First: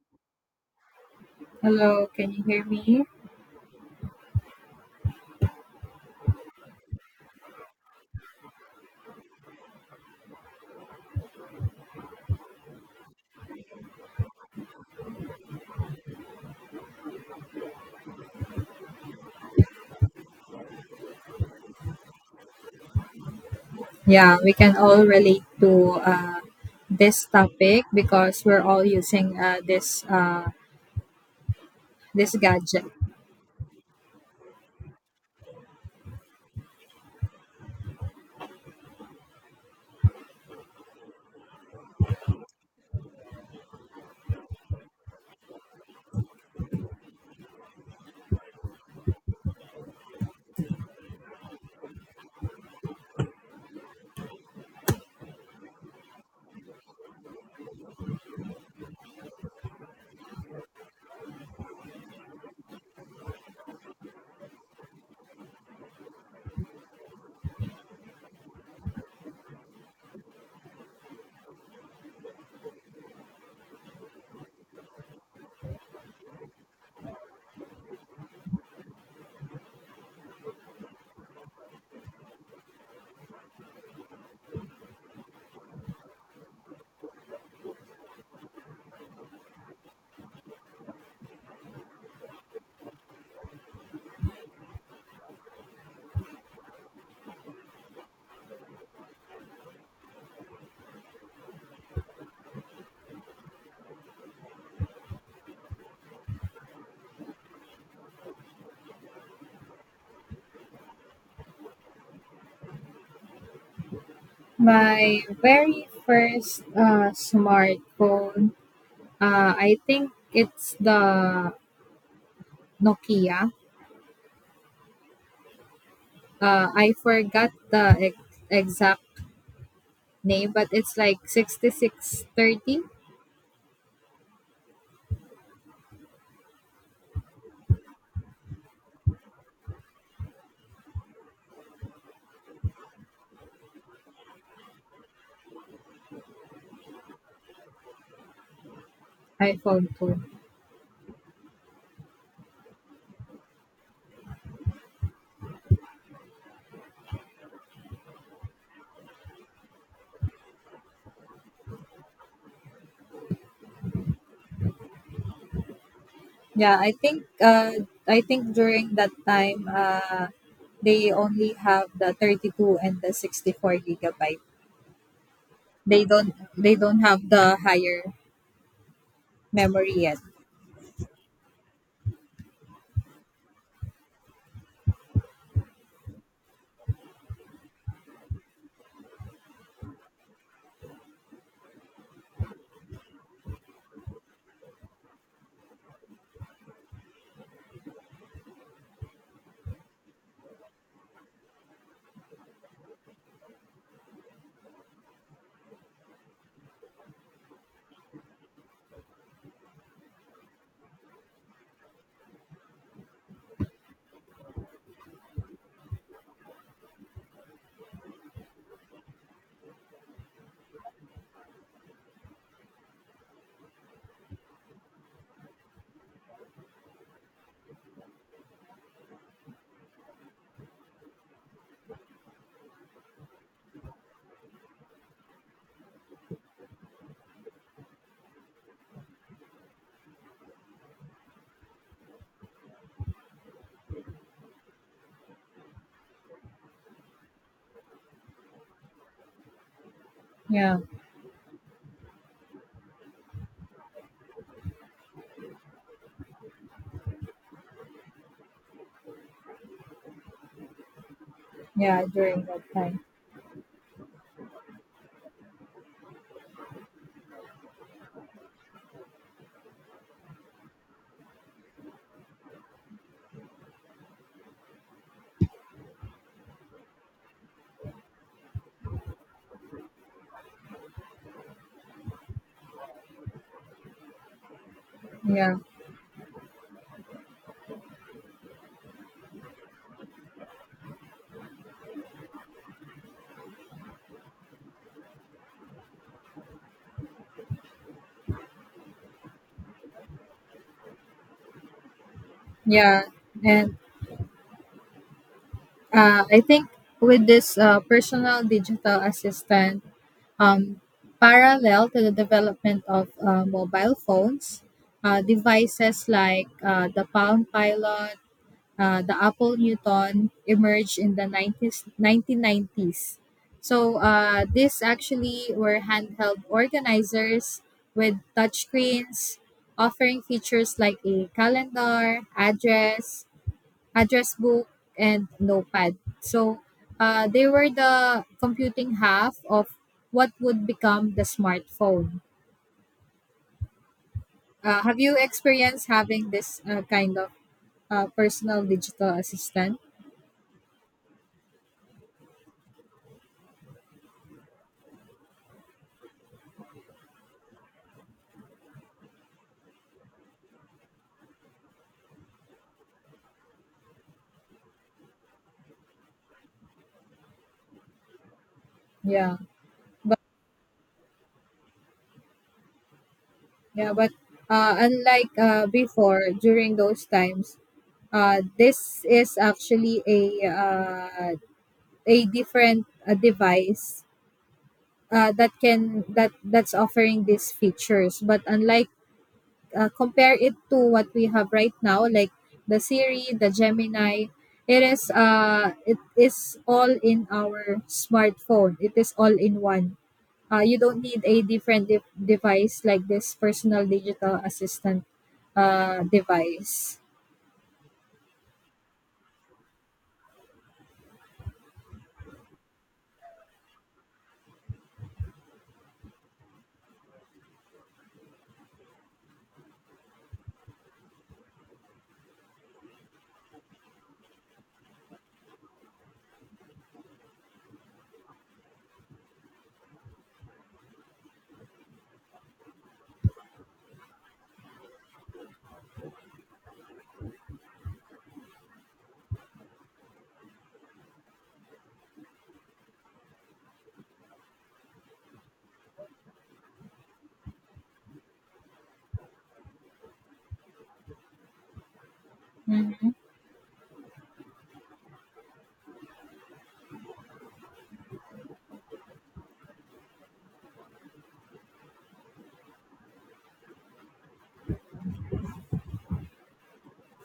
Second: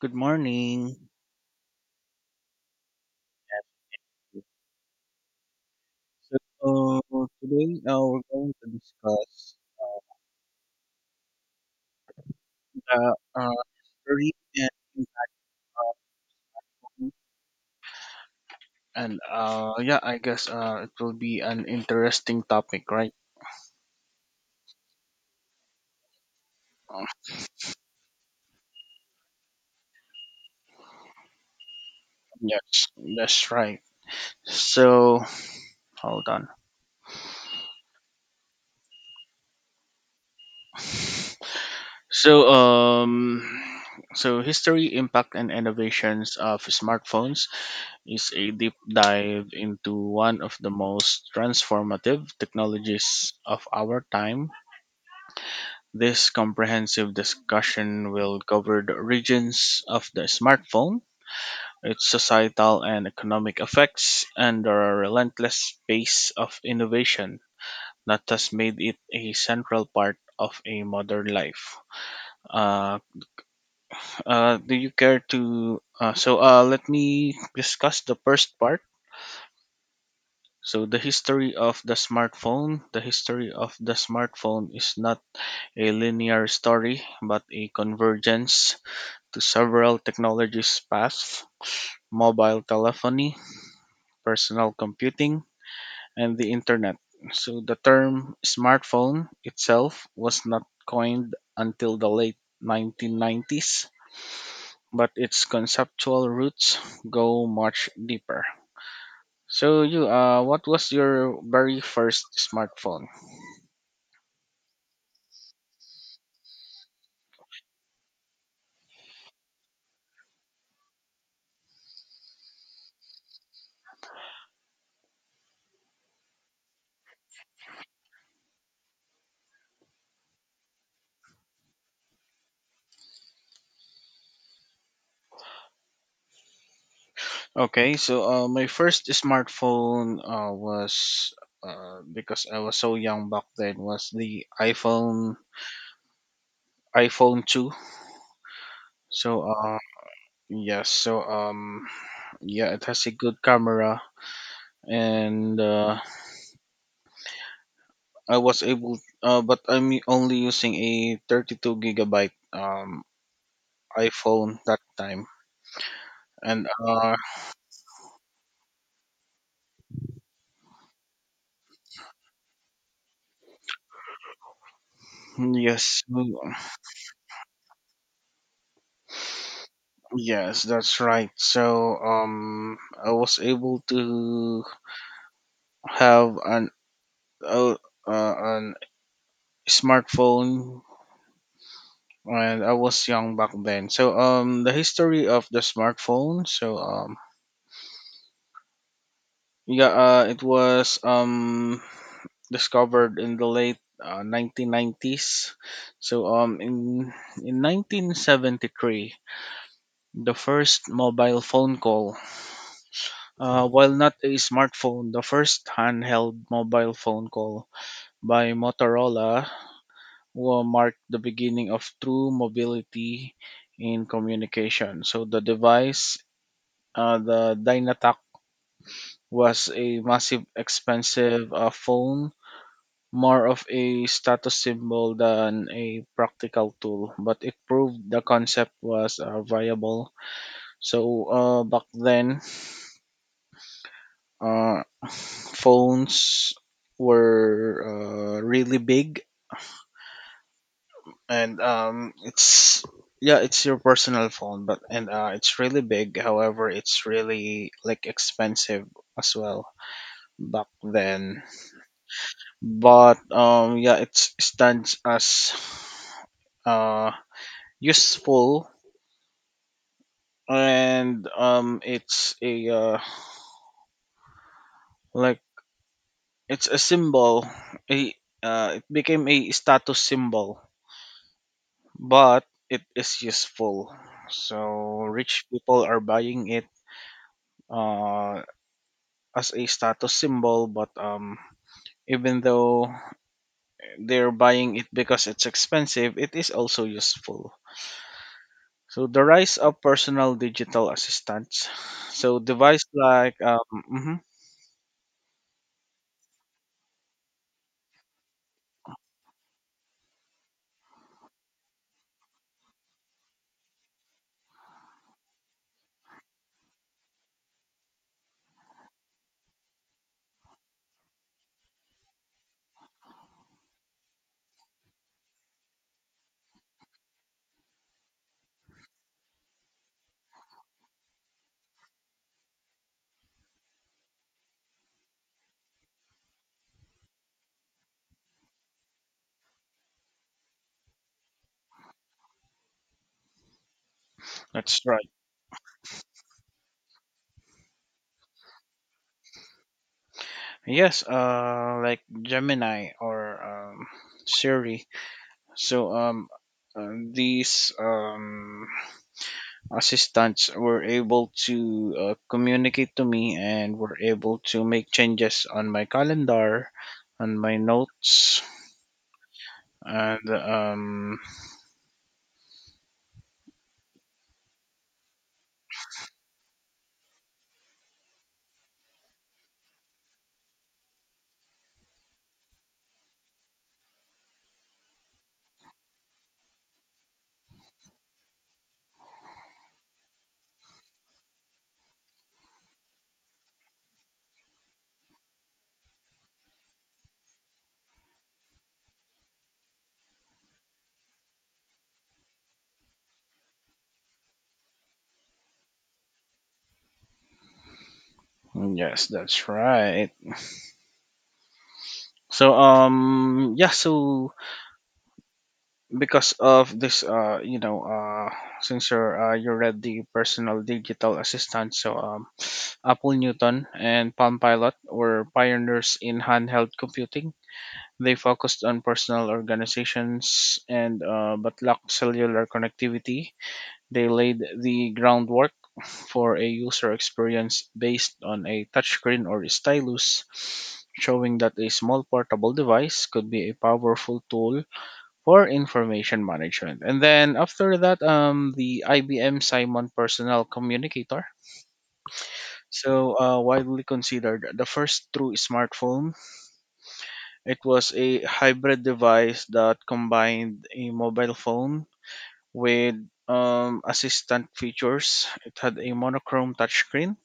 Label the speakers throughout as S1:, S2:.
S1: Good morning.
S2: Hello, can you hear me?
S1: So today we're going to discuss uh, the history and impact. And yeah, I guess it will be an interesting topic, right?
S2: Yeah, we can all relate to
S1: Uh,
S2: this topic because we're all using this this gadget.
S1: yes, that's right. So hold on. So um, so history, impact, and innovations of smartphones is a deep dive into one of the most transformative technologies of our time. This comprehensive discussion will cover the origins of the smartphone, its societal and economic effects, and the relentless pace of innovation that has made it a central part of a modern life. Uh, do you care to? So, let me discuss the first part. So, the history of the smartphone. The history of the smartphone is not a linear story, but a convergence to several technologies: paths, mobile telephony, personal computing, and the internet. So the term smartphone itself was not coined until the late 1990s, but its conceptual roots go much deeper. So you, what was your very first smartphone?
S2: My very first smartphone, I think it's the Nokia. I forgot the exact name, but it's like 6630.
S1: Okay, so my first smartphone was, because I was so young back then. Was the iPhone. iPhone 2. So,
S2: iPhone 2.
S1: yes, so yeah, it has a good camera and I was able, but I'm only using a 32 gigabyte iPhone that time. And
S2: Yeah, I think during that time, they only have the 32 and the 64 gigabyte.
S1: yes,
S2: They don't have the higher memory yet.
S1: yes, that's right. So I was able to have uh, an smartphone, and I was young back then. So the history of the smartphone, so yeah, it was discovered in the late 1990s. So in 1973, the first mobile phone call, while not a smartphone, the first handheld mobile phone call by Motorola will mark the beginning of true mobility in communication. So the device, the Dynatac, was a massive, expensive phone, more of a status symbol than a practical tool, but it proved the concept was viable. So back then, uh, phones were really big,
S2: Yeah,
S1: and it's, yeah, it's your personal phone, but and it's really big. However, it's really like expensive as well back then.
S2: yeah, during that time.
S1: But yeah, it stands as uh, useful, and it's a, like, it's a symbol. A It became a status symbol, but it is useful. So rich
S2: Yeah,
S1: people are buying it uh, as a status symbol, but even though they're buying it because it's expensive, it is also useful. So the rise of personal digital assistants. So device
S2: yeah,
S1: like
S2: and
S1: mhm,
S2: I think with this personal digital assistant, um, parallel to the development of mobile phones, devices like the Palm Pilot, the Apple Newton emerged in the 90s, 1990s. So these actually were handheld organizers with touchscreens, offering features like a calendar, address book, and notepad. So they were the computing half of what would become the smartphone.
S1: that's
S2: Have
S1: right.
S2: you experienced having this kind of personal digital assistant?
S1: Yes, like Gemini or Siri. So these assistants were able to communicate to me and were able to make changes on my calendar, on my notes,
S2: Yeah.
S1: and
S2: Yeah, but unlike before, during those times, this is actually a different device that can that that's offering these features. But unlike compare it to what we have right now, like the Siri, the Gemini, it is all in our smartphone. It is all in one. You don't need a different device like this personal digital assistant device.
S1: yes, that's right. So yeah. So because of this, since you read the personal digital assistant, so Apple Newton and Palm Pilot were pioneers in handheld computing. They focused on personal organizations, and but lacked cellular connectivity. They laid the groundwork for a user experience based on a touchscreen or stylus, showing that a small portable device could be a powerful tool for information management. And then after that, the IBM Simon Personal Communicator,
S2: Mhm.
S1: widely considered the first true smartphone. It was a hybrid device that combined a mobile phone with assistant features. It had a monochrome touchscreen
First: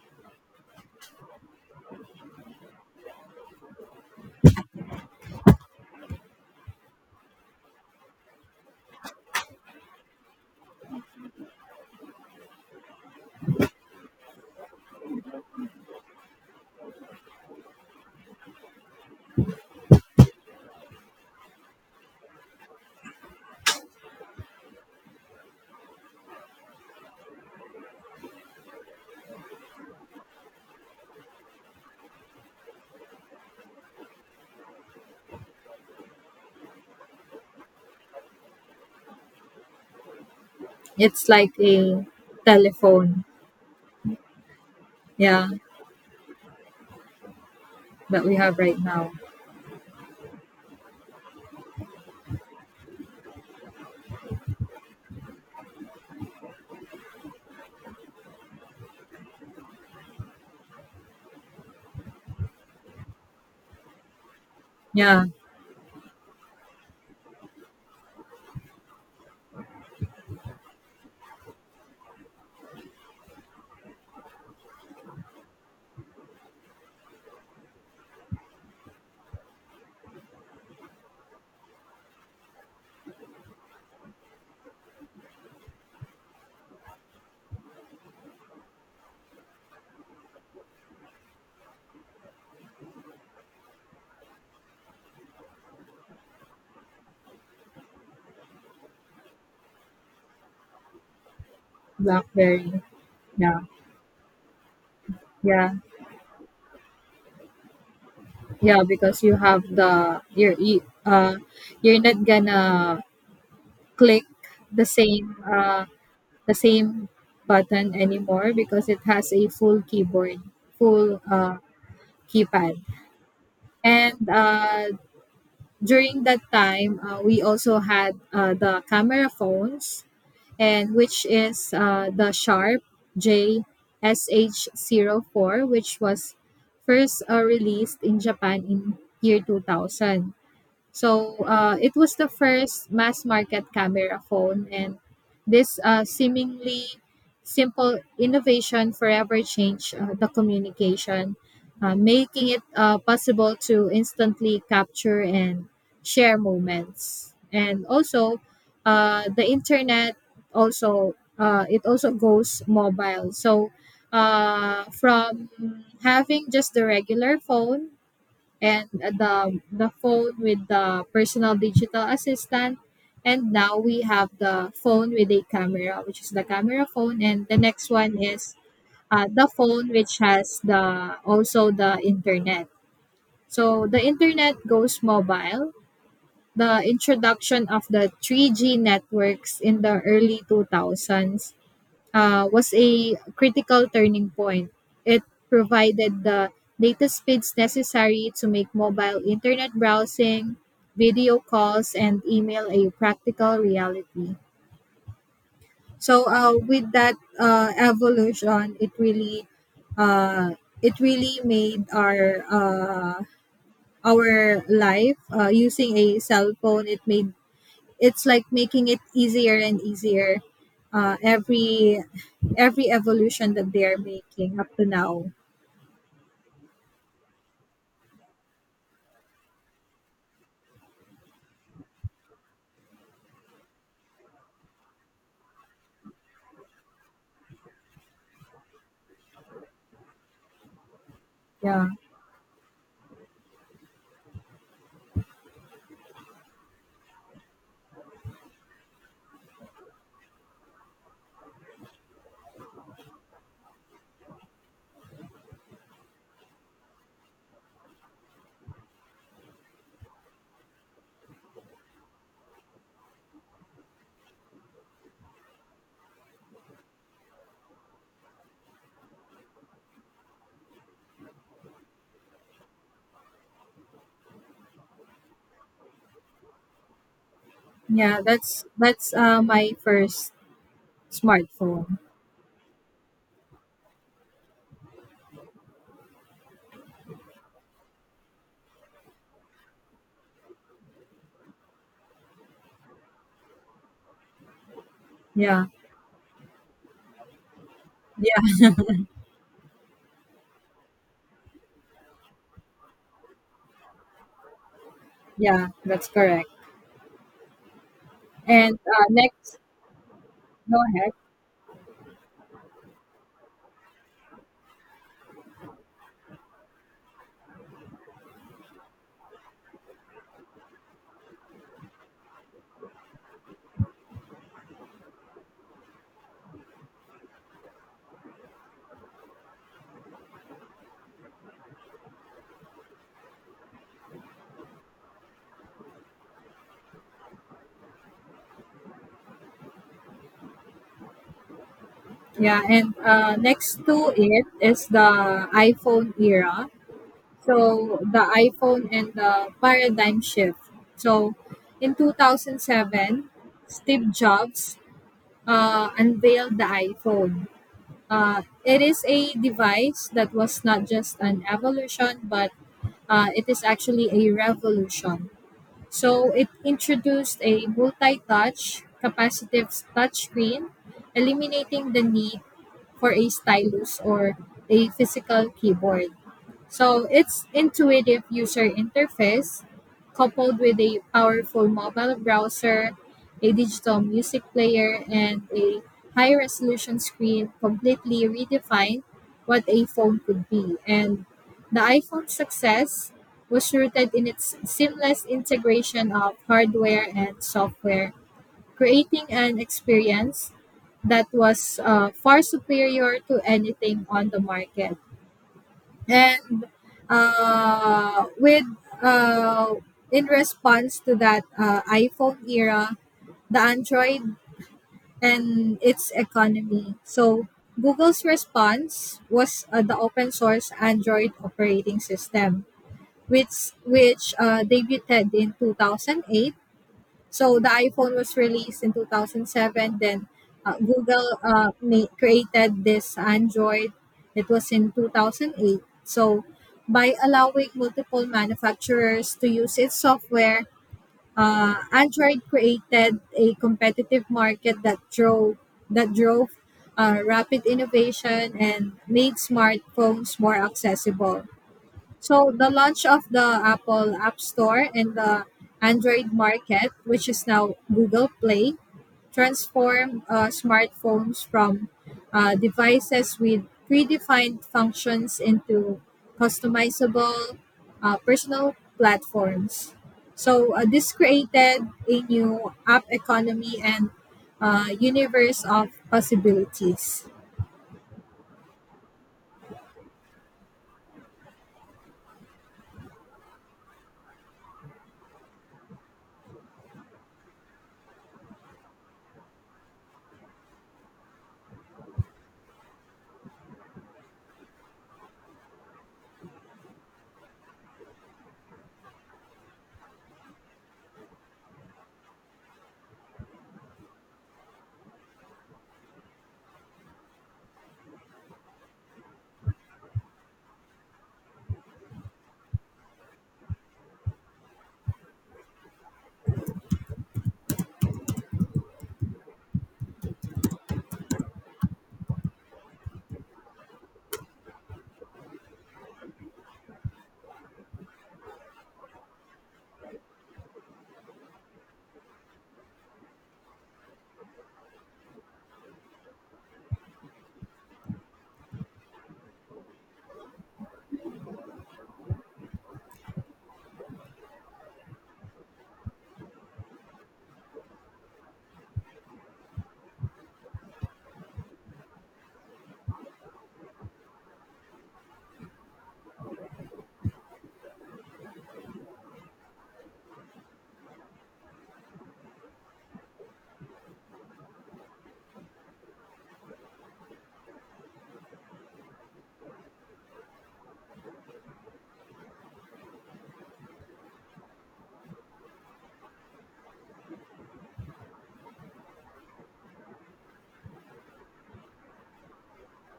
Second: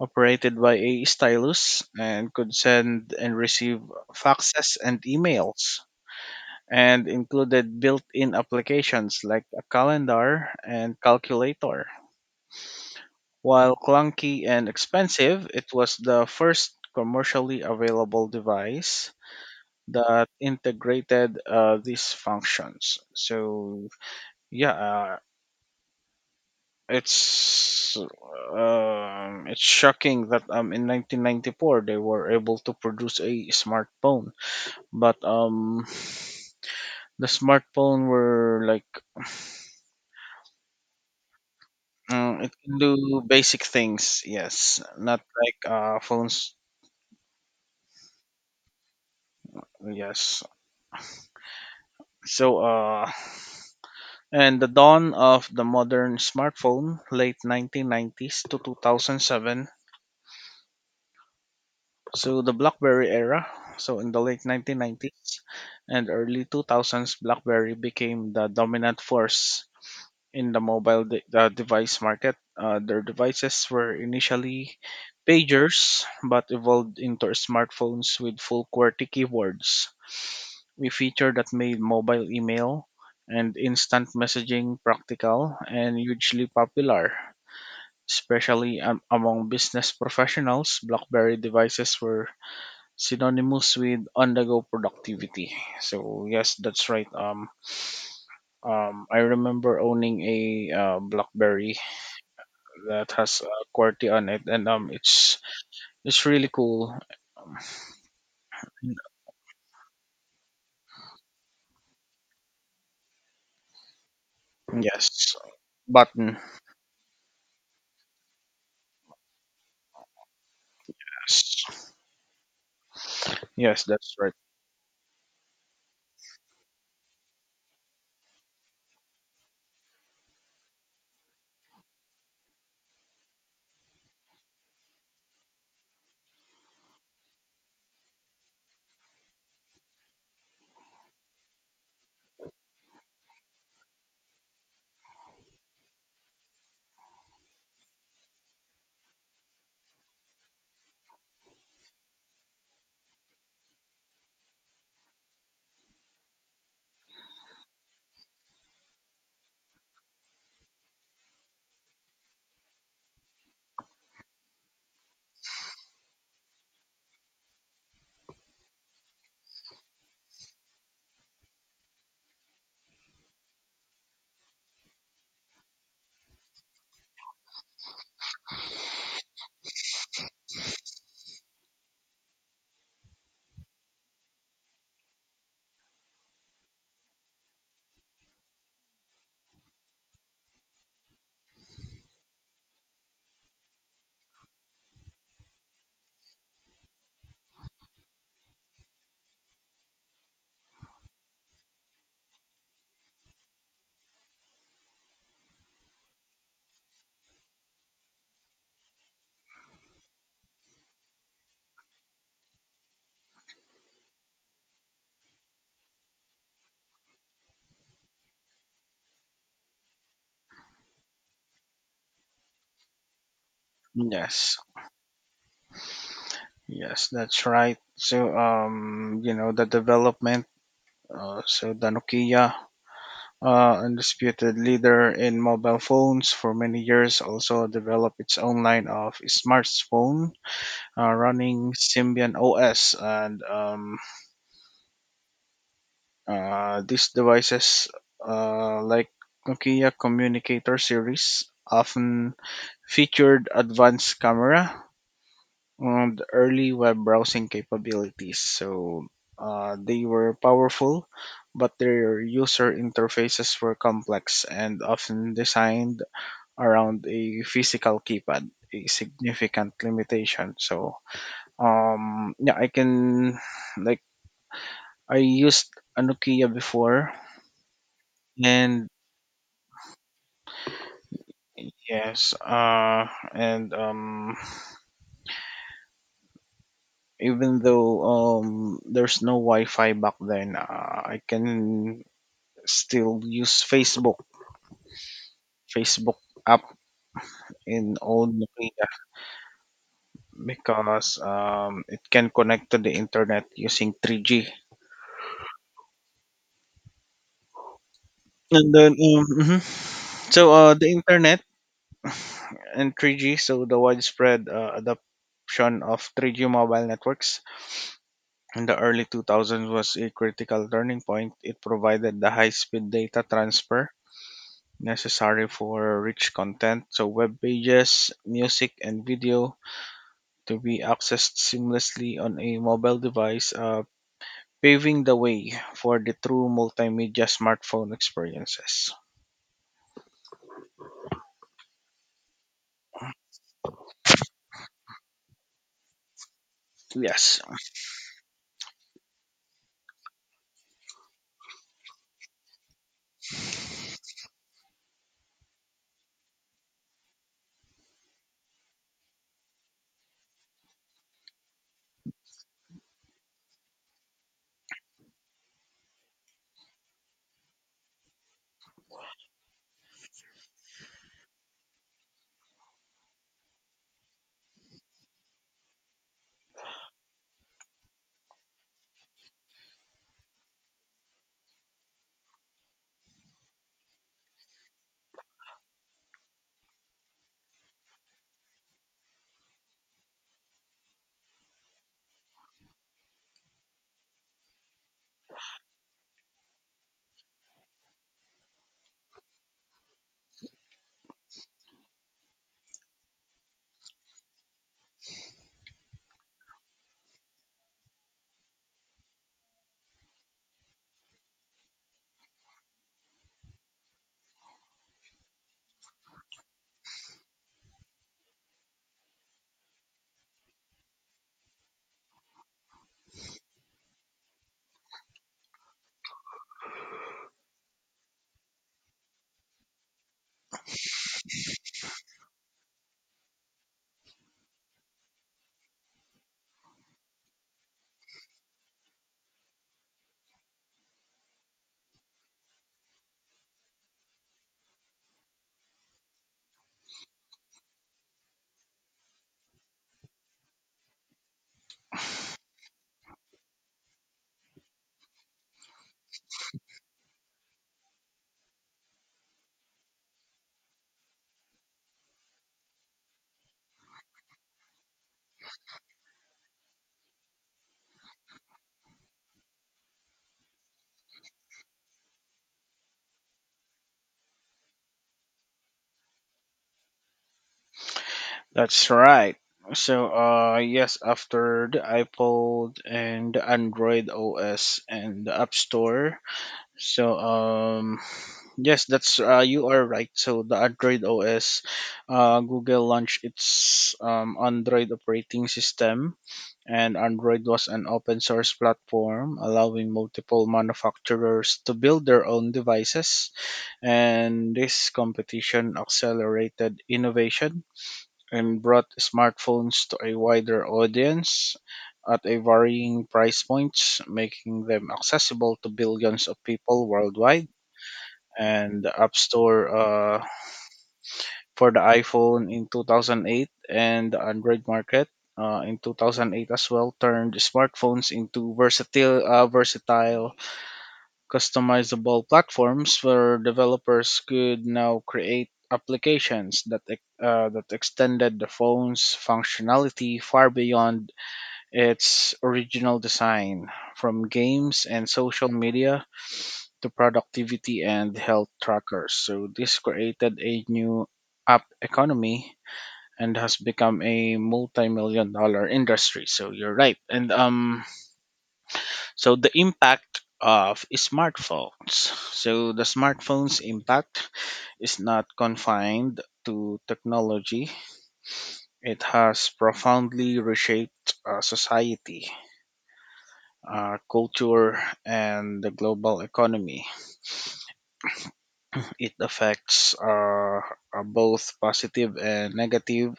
S1: operated by a stylus and could send and receive faxes and emails and included built-in applications like a calendar and calculator. While clunky and expensive, it was the first commercially available device that integrated these functions. So yeah, it's shocking that, in 1994 they were able to produce a smartphone, but the smartphone were like,
S2: It's like a
S1: it can do
S2: telephone,
S1: basic things. Yes, not
S2: yeah,
S1: like phones.
S2: that we have right now.
S1: Yes. So and the dawn of the modern smartphone, late 1990s to 2007. So the BlackBerry era, so in the late
S2: Yeah,
S1: 1990s and early 2000s, BlackBerry became the dominant force in the mobile device market. Their devices were initially pagers but evolved into smartphones with full QWERTY keyboards. A feature that made mobile email and instant messaging practical and hugely popular. Especially among business professionals, BlackBerry devices were synonymous with on-the-go productivity. So yes, that's right. I remember owning a, BlackBerry
S2: BlackBerry.
S1: that has a
S2: Yeah,
S1: QWERTY on it, and it's
S2: yeah,
S1: it's really cool.
S2: yeah. Because you have you're not gonna click the
S1: Yes,
S2: same uh
S1: button.
S2: the same button anymore because it has a full keyboard, full
S1: Yes,
S2: keypad,
S1: yes, that's
S2: and
S1: right.
S2: during that time we also had the camera phones, and which is the Sharp JSH 04, which was first released in Japan in year 2000. So it was the first mass market camera phone, and this seemingly simple innovation forever changed the communication, making it possible to instantly capture and share moments. And also, the internet also it also goes mobile. So from having just the regular phone and the phone with the personal digital assistant, and now we have the phone with a camera, which is the camera phone, and the next one is the phone which has the also the internet. So the internet goes mobile. The introduction of the 3G networks in the early 2000s was a critical turning point. It provided the data speeds necessary to make mobile internet browsing, video calls, and email a practical reality. So, with that evolution, uh, it really made our life using a cell phone. It made it's like making it easier and easier uh, every every evolution that they are
S1: Yes,
S2: making up to now.
S1: yes, that's right. So, the development, so the Nokia, undisputed leader in mobile phones for many years, also developed its own line of smartphone running
S2: Yeah,
S1: Symbian OS. And these devices, like Nokia Communicator series, often featured advanced camera and early web browsing capabilities. So they were powerful. But their user interfaces were complex and often designed around a physical keypad, a significant limitation. So yeah, I can like I used a Nokia before.
S2: yeah, that's
S1: And
S2: my first smartphone.
S1: yes, and even though there's no Wi-Fi back then, I can still use facebook
S2: Yeah.
S1: facebook app in old
S2: Yeah,
S1: Nokia because it can connect to the internet using 3G.
S2: yeah, that's correct.
S1: And
S2: And
S1: then
S2: next.
S1: mhm. So
S2: Go
S1: the
S2: ahead.
S1: internet and 3G, so the widespread adoption of 3G mobile networks in the early 2000s was a critical turning point. It provided the high-speed data transfer necessary for rich content, so web pages, music, and video to be accessed seamlessly on a mobile device, paving the way for the true multimedia smartphone experiences.
S2: Yeah, and next to it is the iPhone era.
S1: Yes.
S2: So the iPhone and the paradigm shift. So in 2007, Steve Jobs unveiled the iPhone. It is a device that was not just an evolution, but it is actually a revolution. So it introduced a multi touch, capacitive touchscreen, eliminating the need for a stylus or a physical keyboard. So its intuitive user interface, coupled with a powerful mobile browser, a digital music player, and a high resolution screen, completely redefined what a phone could be. And the iPhone's success was rooted in its seamless integration of hardware and software, creating an experience that was far superior to anything on the market. And with uh, in response to that iPhone era, the Android and its economy. So Google's response was the open source Android operating system, which debuted in 2008. So the iPhone was released in 2007. Then Google created this Android. It was in 2008. So by allowing multiple manufacturers to use its software, Android created a competitive market that drove rapid innovation and made smartphones more accessible. So the launch of the Apple App Store and the Android market, which is now Google Play, transformed smartphones from devices with predefined functions into customizable personal platforms. So this created a new app economy and universe of possibilities.
S1: That's right. So, yes, after the iPod and the Android OS and the App Store. So, yes, that's you are right. So, the Android OS, Google launched its Android operating system, and Android was an open source platform allowing multiple manufacturers to build their own devices. And this competition accelerated innovation and brought smartphones to a wider audience at a varying price points, making them accessible to billions of people worldwide. And the App Store, for the iPhone in 2008 and the Android market, in 2008 as well, turned smartphones into versatile, customizable platforms where developers could now create applications that extended the phone's functionality far beyond its original design, from games and social media to productivity and health trackers. So this created a new app economy and has become a multi-million dollar industry. So you're right. And so the impact of smartphones. So the smartphones impact is not confined to technology. It has profoundly reshaped society, culture, and the global economy. It affects, both positive and negative,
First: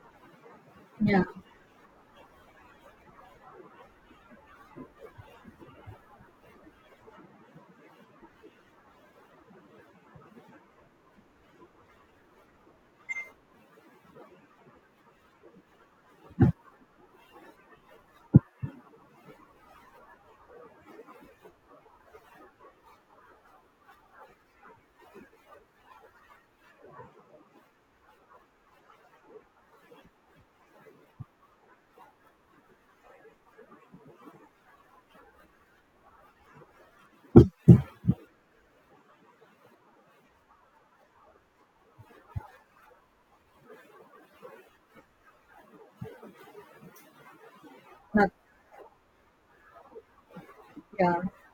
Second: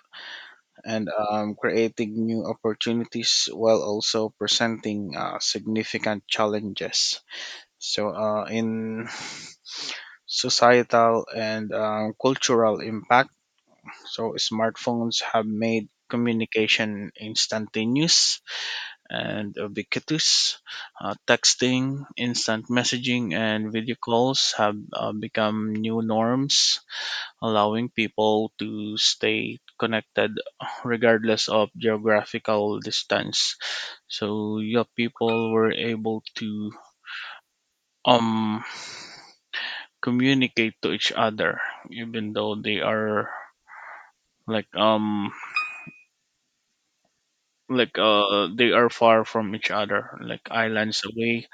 S1: and
S2: Yeah,
S1: creating new opportunities while also presenting significant challenges. So, in societal and cultural impact. So, smartphones have made communication instantaneous and ubiquitous. Texting, instant messaging, and video calls have become new norms, allowing people to stay connected regardless of geographical distance. So, your people were able to um communicate to each other, even though they are like um like
S2: not,
S1: uh they are far from each other, like islands
S2: yeah,
S1: away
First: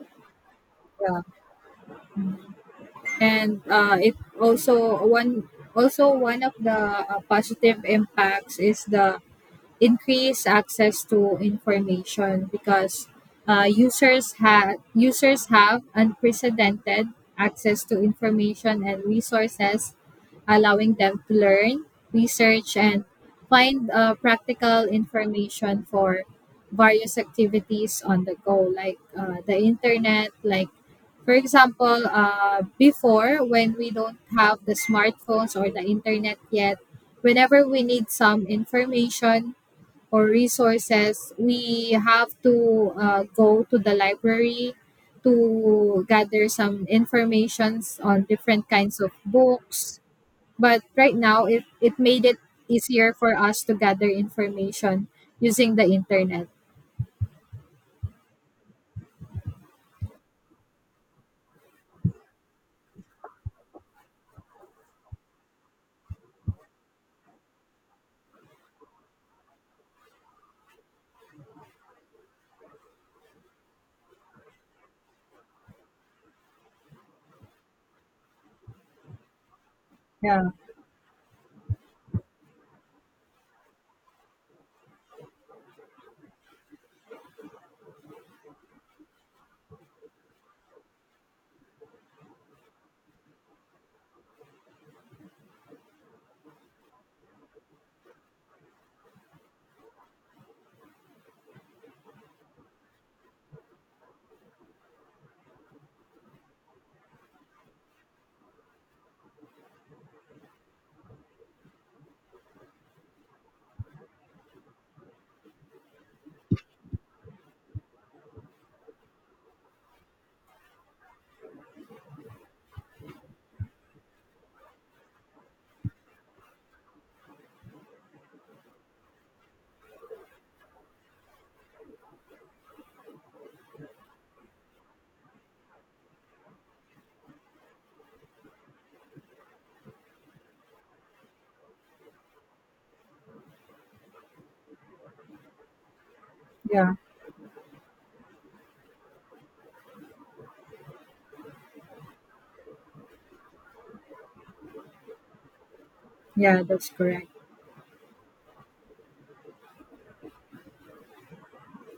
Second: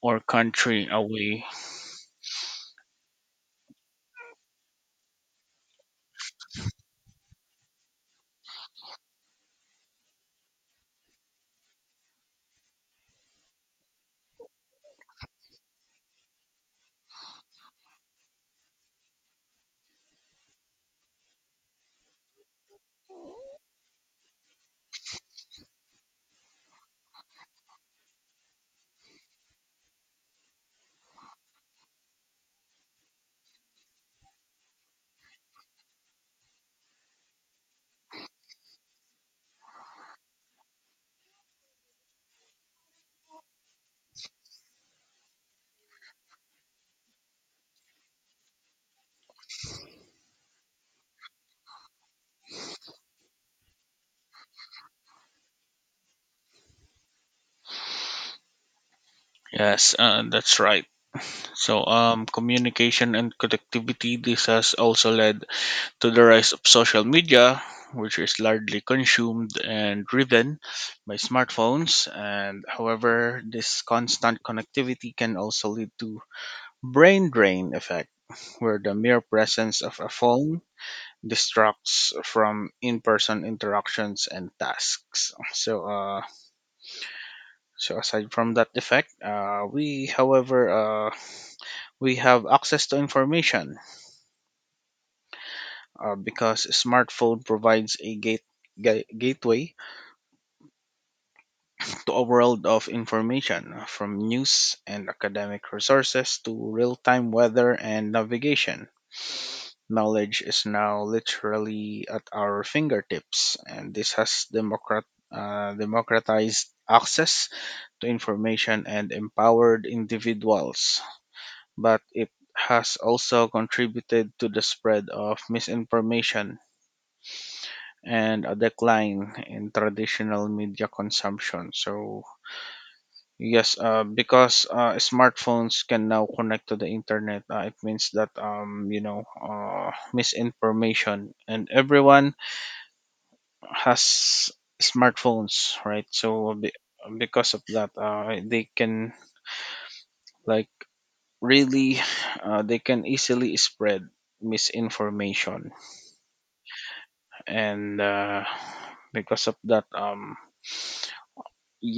S1: or country
S2: yeah.
S1: away.
S2: And it also one of the positive impacts is the increased access to information, because users have unprecedented access to information and resources, allowing them to learn, research, and find practical information for various activities on the go, like the internet. Like, for example, before when we don't have the smartphones or the internet yet, whenever we need some information or resources, we have to go to the library to gather some informations on different kinds of books. But right now, it made it easier for us to gather information using the internet.
S1: Yes, that's right. So communication and connectivity, this has also led to the rise of social media, which is largely consumed and driven by smartphones. And however, this constant connectivity can also lead to brain drain effect where the mere presence of a
S2: Yeah,
S1: phone distracts from in-person interactions and tasks. So, aside from that effect, we, however, we have access to information, because smartphone provides a gate. Gateway to a world of information, from news and academic resources to real time weather and navigation. Knowledge is now literally at our fingertips, and this has democratized access to information and empowered individuals, but it has also contributed to the spread of misinformation and a decline in traditional media consumption. So, yes, because smartphones can now connect to the internet, it means that, misinformation, and everyone has smartphones, right? So,
S2: yeah,
S1: because of that, like really they can easily spread misinformation.
S2: yeah, that's correct.
S1: And because of that,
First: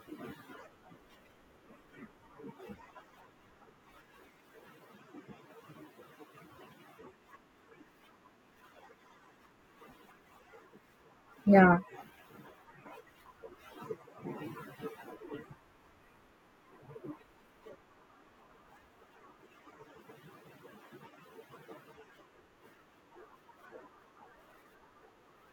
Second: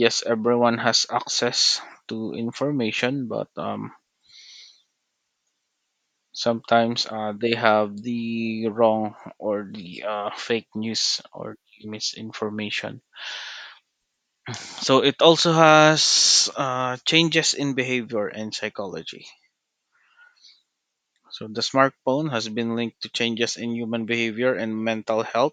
S1: yes, everyone has access to information, but sometimes they have the wrong, or the, fake news, or
S2: Yeah,
S1: misinformation. So it also has changes in behavior and psychology. So the smartphone has been linked to changes in human behavior and mental health.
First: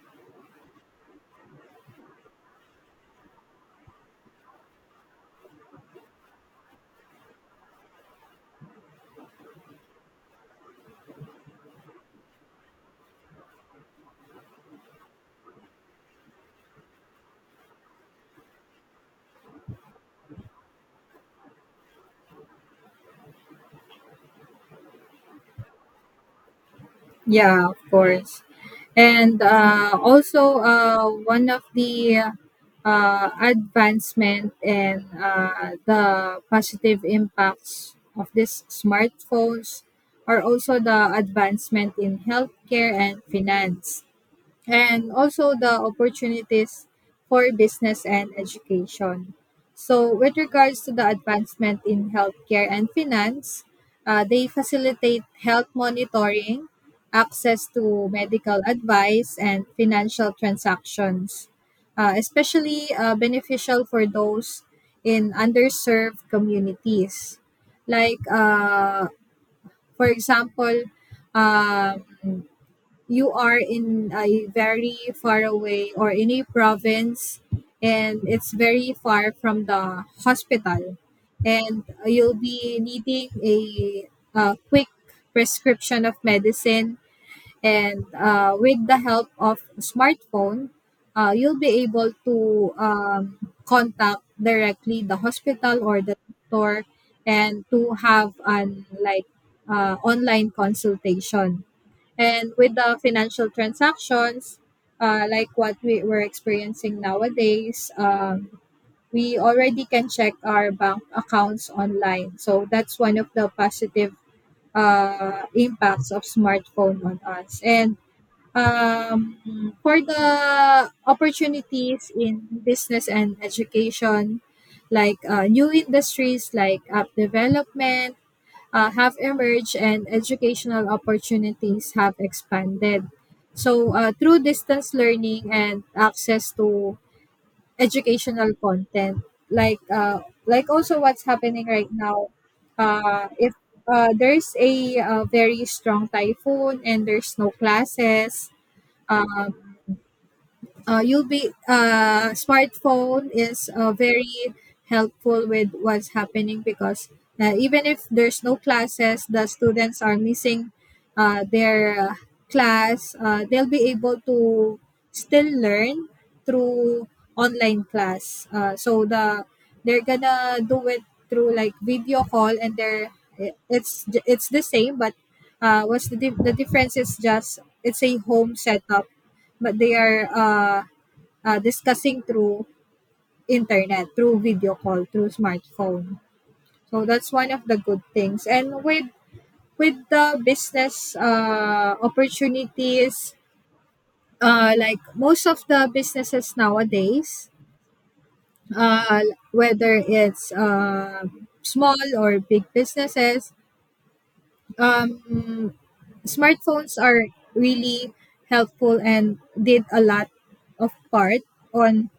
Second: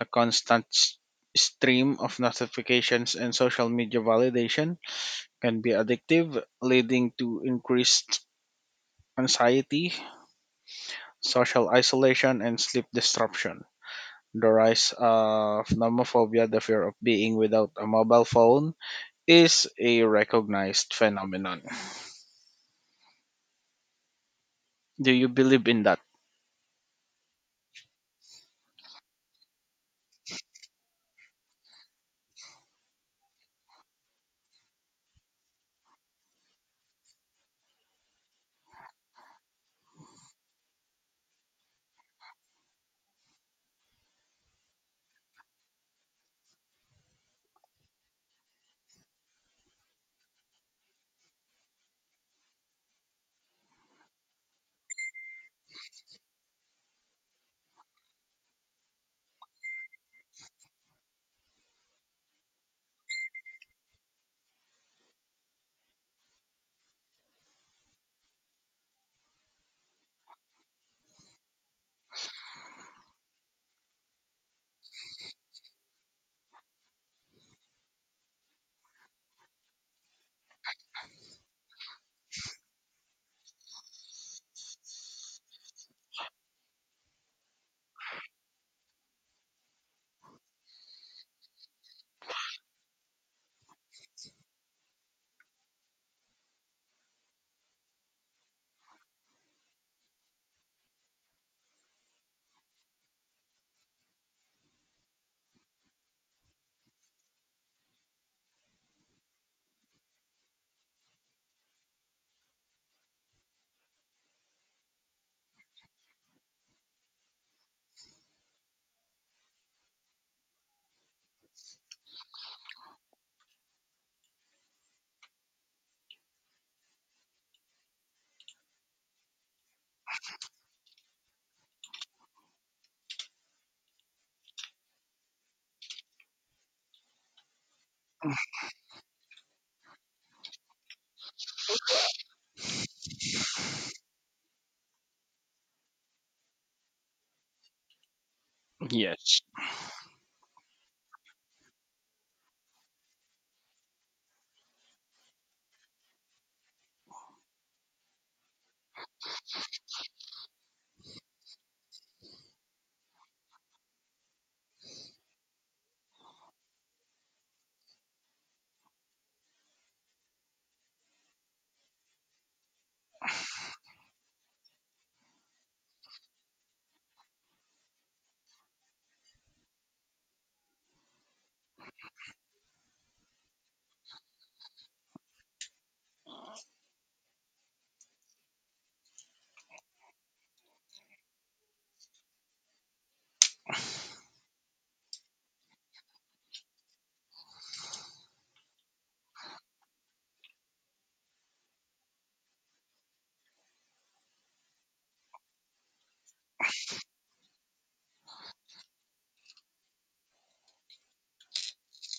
S1: The constant stream of notifications and social media validation can be addictive, leading to increased anxiety, social isolation, and sleep disruption. The rise of nomophobia, the fear of being without a mobile phone, is a recognized phenomenon. Do you believe in that?
S2: yeah, of course. And also, one of the advancement and the positive impacts of these smartphones are also the advancement in healthcare and finance, and also the opportunities for business and education. So, with regards to the advancement in healthcare and finance, they facilitate health monitoring, access to medical advice, and financial transactions, especially beneficial for those in underserved communities. Like, for example, um, you are in a very far away or in a province and it's very far from the hospital, and you'll be needing a quick prescription of medicine, and with the help of smartphone, you'll be able to contact directly the hospital or the doctor and to have an like online consultation. And with the financial transactions, like what we were experiencing nowadays, we already can check our bank accounts online. So that's one of the positive impacts of smartphone on us. And for the opportunities in business and education, like new industries like app development, have emerged, and educational opportunities have expanded. So, through distance learning and access to educational content, like uh, like also what's happening right now, if there's a very strong typhoon and there's no classes,
S1: Yes.
S2: uh, you'll be smartphone is very helpful with what's happening, because even if there's no classes, the students are missing their class, they'll be able to still learn through online class. So the they're gonna do it through like video call, and they're it's the same, but what's the, the difference is just it's a home setup, but they are discussing through internet, through video call, through smartphone. So that's one of the good things. And with the business opportunities, like most of the businesses nowadays, uh, whether it's small or big businesses, um, smartphones are really helpful and did a lot of part on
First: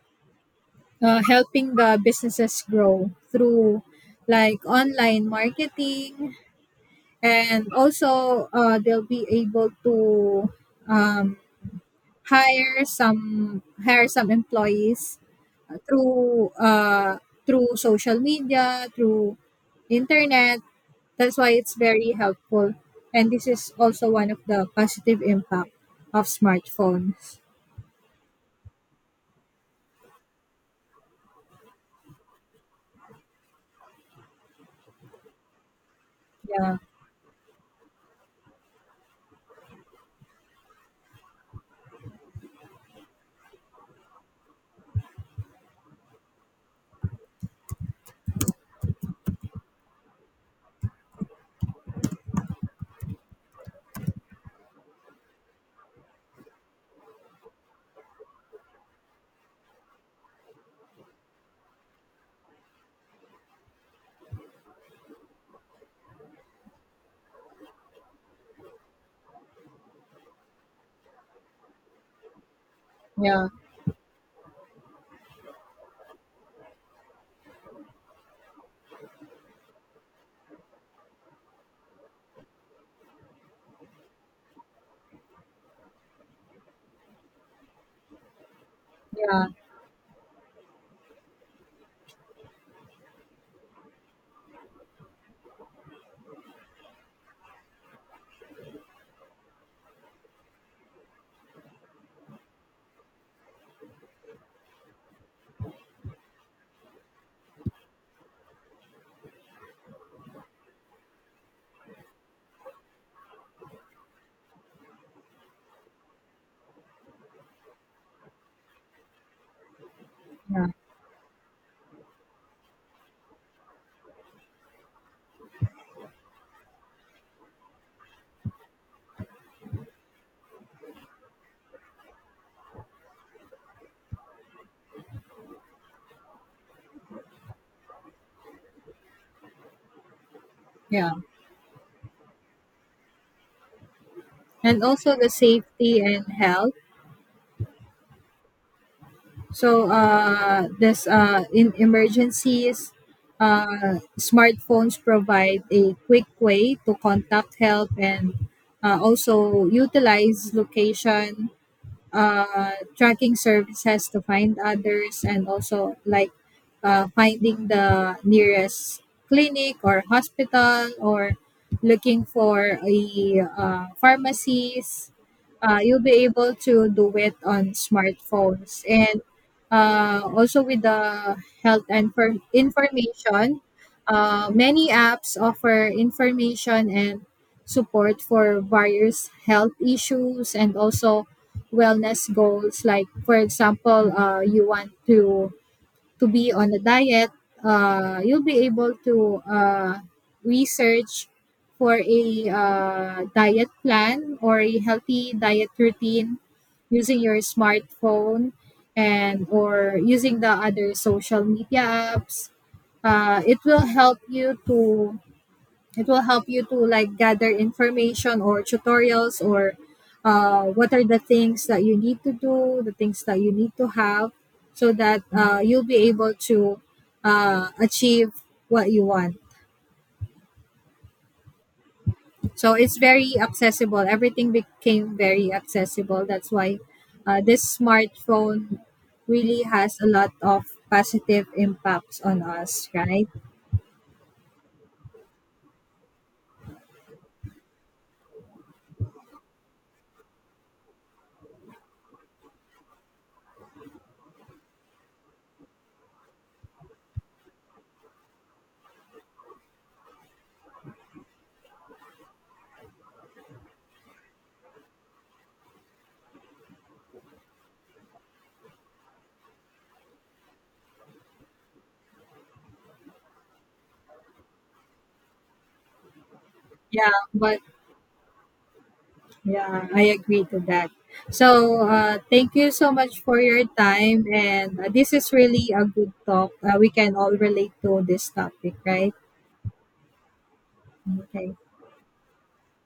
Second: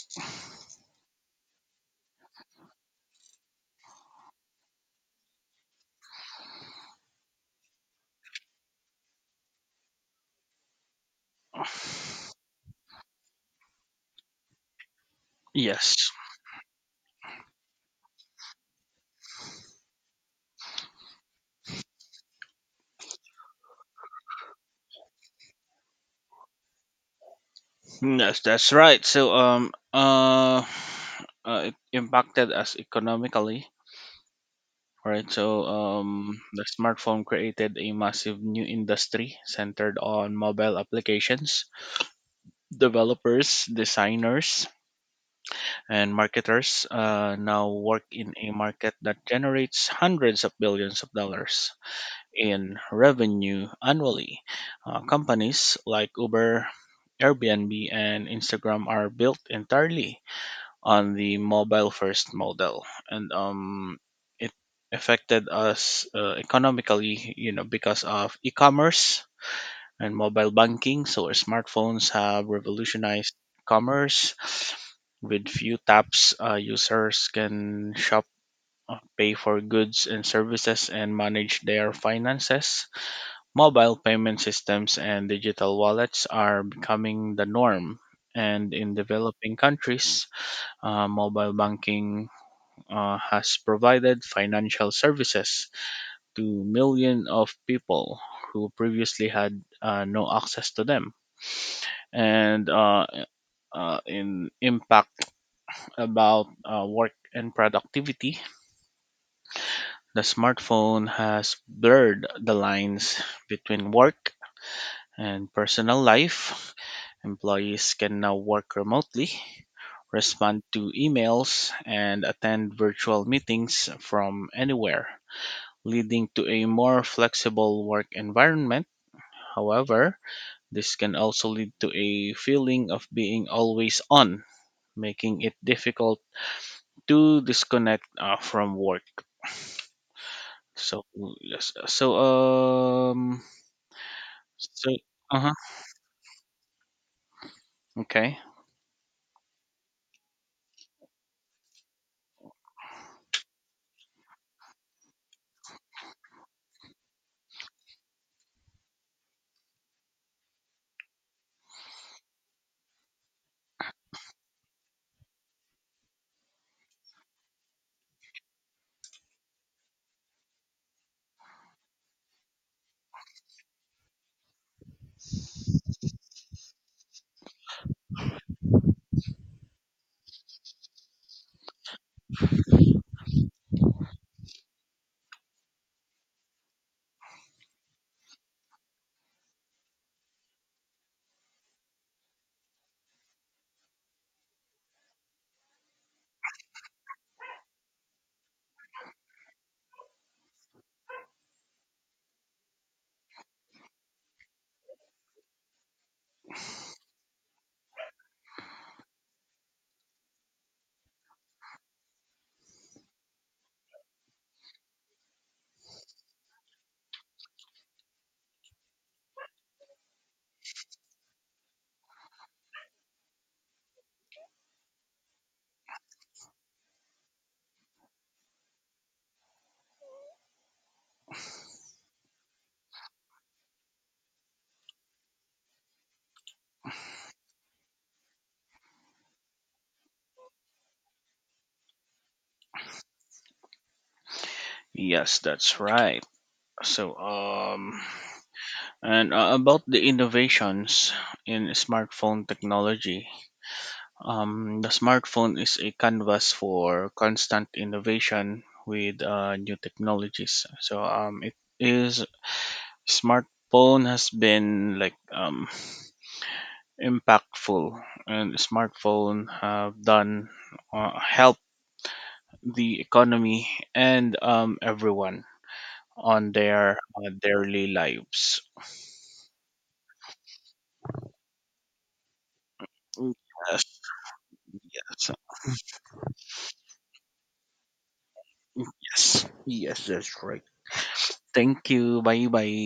S2: helping the businesses grow through like online marketing. And also they'll be able to um, hire some employees
S1: Yes.
S2: through through social media, through internet. That's why it's very helpful, and this is also one of the positive impact of smartphones.
S1: Yes, that's right. So it impacted us economically. All right, so the
S2: Yeah,
S1: smartphone created a massive new industry centered on mobile applications. Developers, designers, and marketers now work in a market that generates hundreds of billions of dollars in revenue annually. Companies like Uber, Airbnb, and Instagram are built entirely on the mobile first model. And it affected us economically, because of e-commerce and mobile banking, so our smartphones have revolutionized
S2: yeah,
S1: commerce. With few taps, users can shop, pay for goods and services, and manage their finances. Mobile payment systems and digital wallets are becoming the norm, and in
S2: yeah,
S1: developing countries, mobile banking has provided financial services to millions of people who previously had, no access to them. And in impact about work and productivity, the smartphone has blurred the lines between work and personal life. Employees can now work remotely, respond
S2: yeah,
S1: to emails, and attend virtual meetings from anywhere, leading to a more flexible work environment. However, this can also lead to a feeling of being always on, making it difficult to disconnect from work. So,
S2: yeah.
S1: yes, so um,
S2: And
S1: so
S2: also the
S1: uh huh,
S2: safety and health.
S1: okay,
S2: So this in emergencies, smartphones provide a quick way to contact help, and also utilize location tracking services to find others, and also like finding the nearest clinic or hospital, or looking for a pharmacies. You'll be able to do it on smartphones. And also with the health and for information, many apps offer information and support for various health issues and also wellness goals. Like for example, you want to be on a diet, you'll be able to research for a diet plan or a healthy diet routine using your smartphone, and or using the other social media apps. It will help you to like gather information or tutorials, or what are the things that you need to do, the things that you need to have, so that you'll be able to achieve what you want. So it's very accessible, everything became very accessible. That's why this smartphone really has a lot of positive impacts on us, right?
S1: yes, that's right. So and about the innovations in smartphone technology, the smartphone is a canvas for constant innovation with new technologies. So it is smartphone has been like, impactful, and smartphone have done, help the economy, and everyone on their
S2: yeah but
S1: daily lives.
S2: Yeah, I agree to that. So, thank you so much for your
S1: Yes,
S2: time. And this
S1: yes,
S2: is really a good talk. We can all relate to this topic, right?
S1: yes, yes. That's right.
S2: Okay.
S1: Thank you. Bye, bye.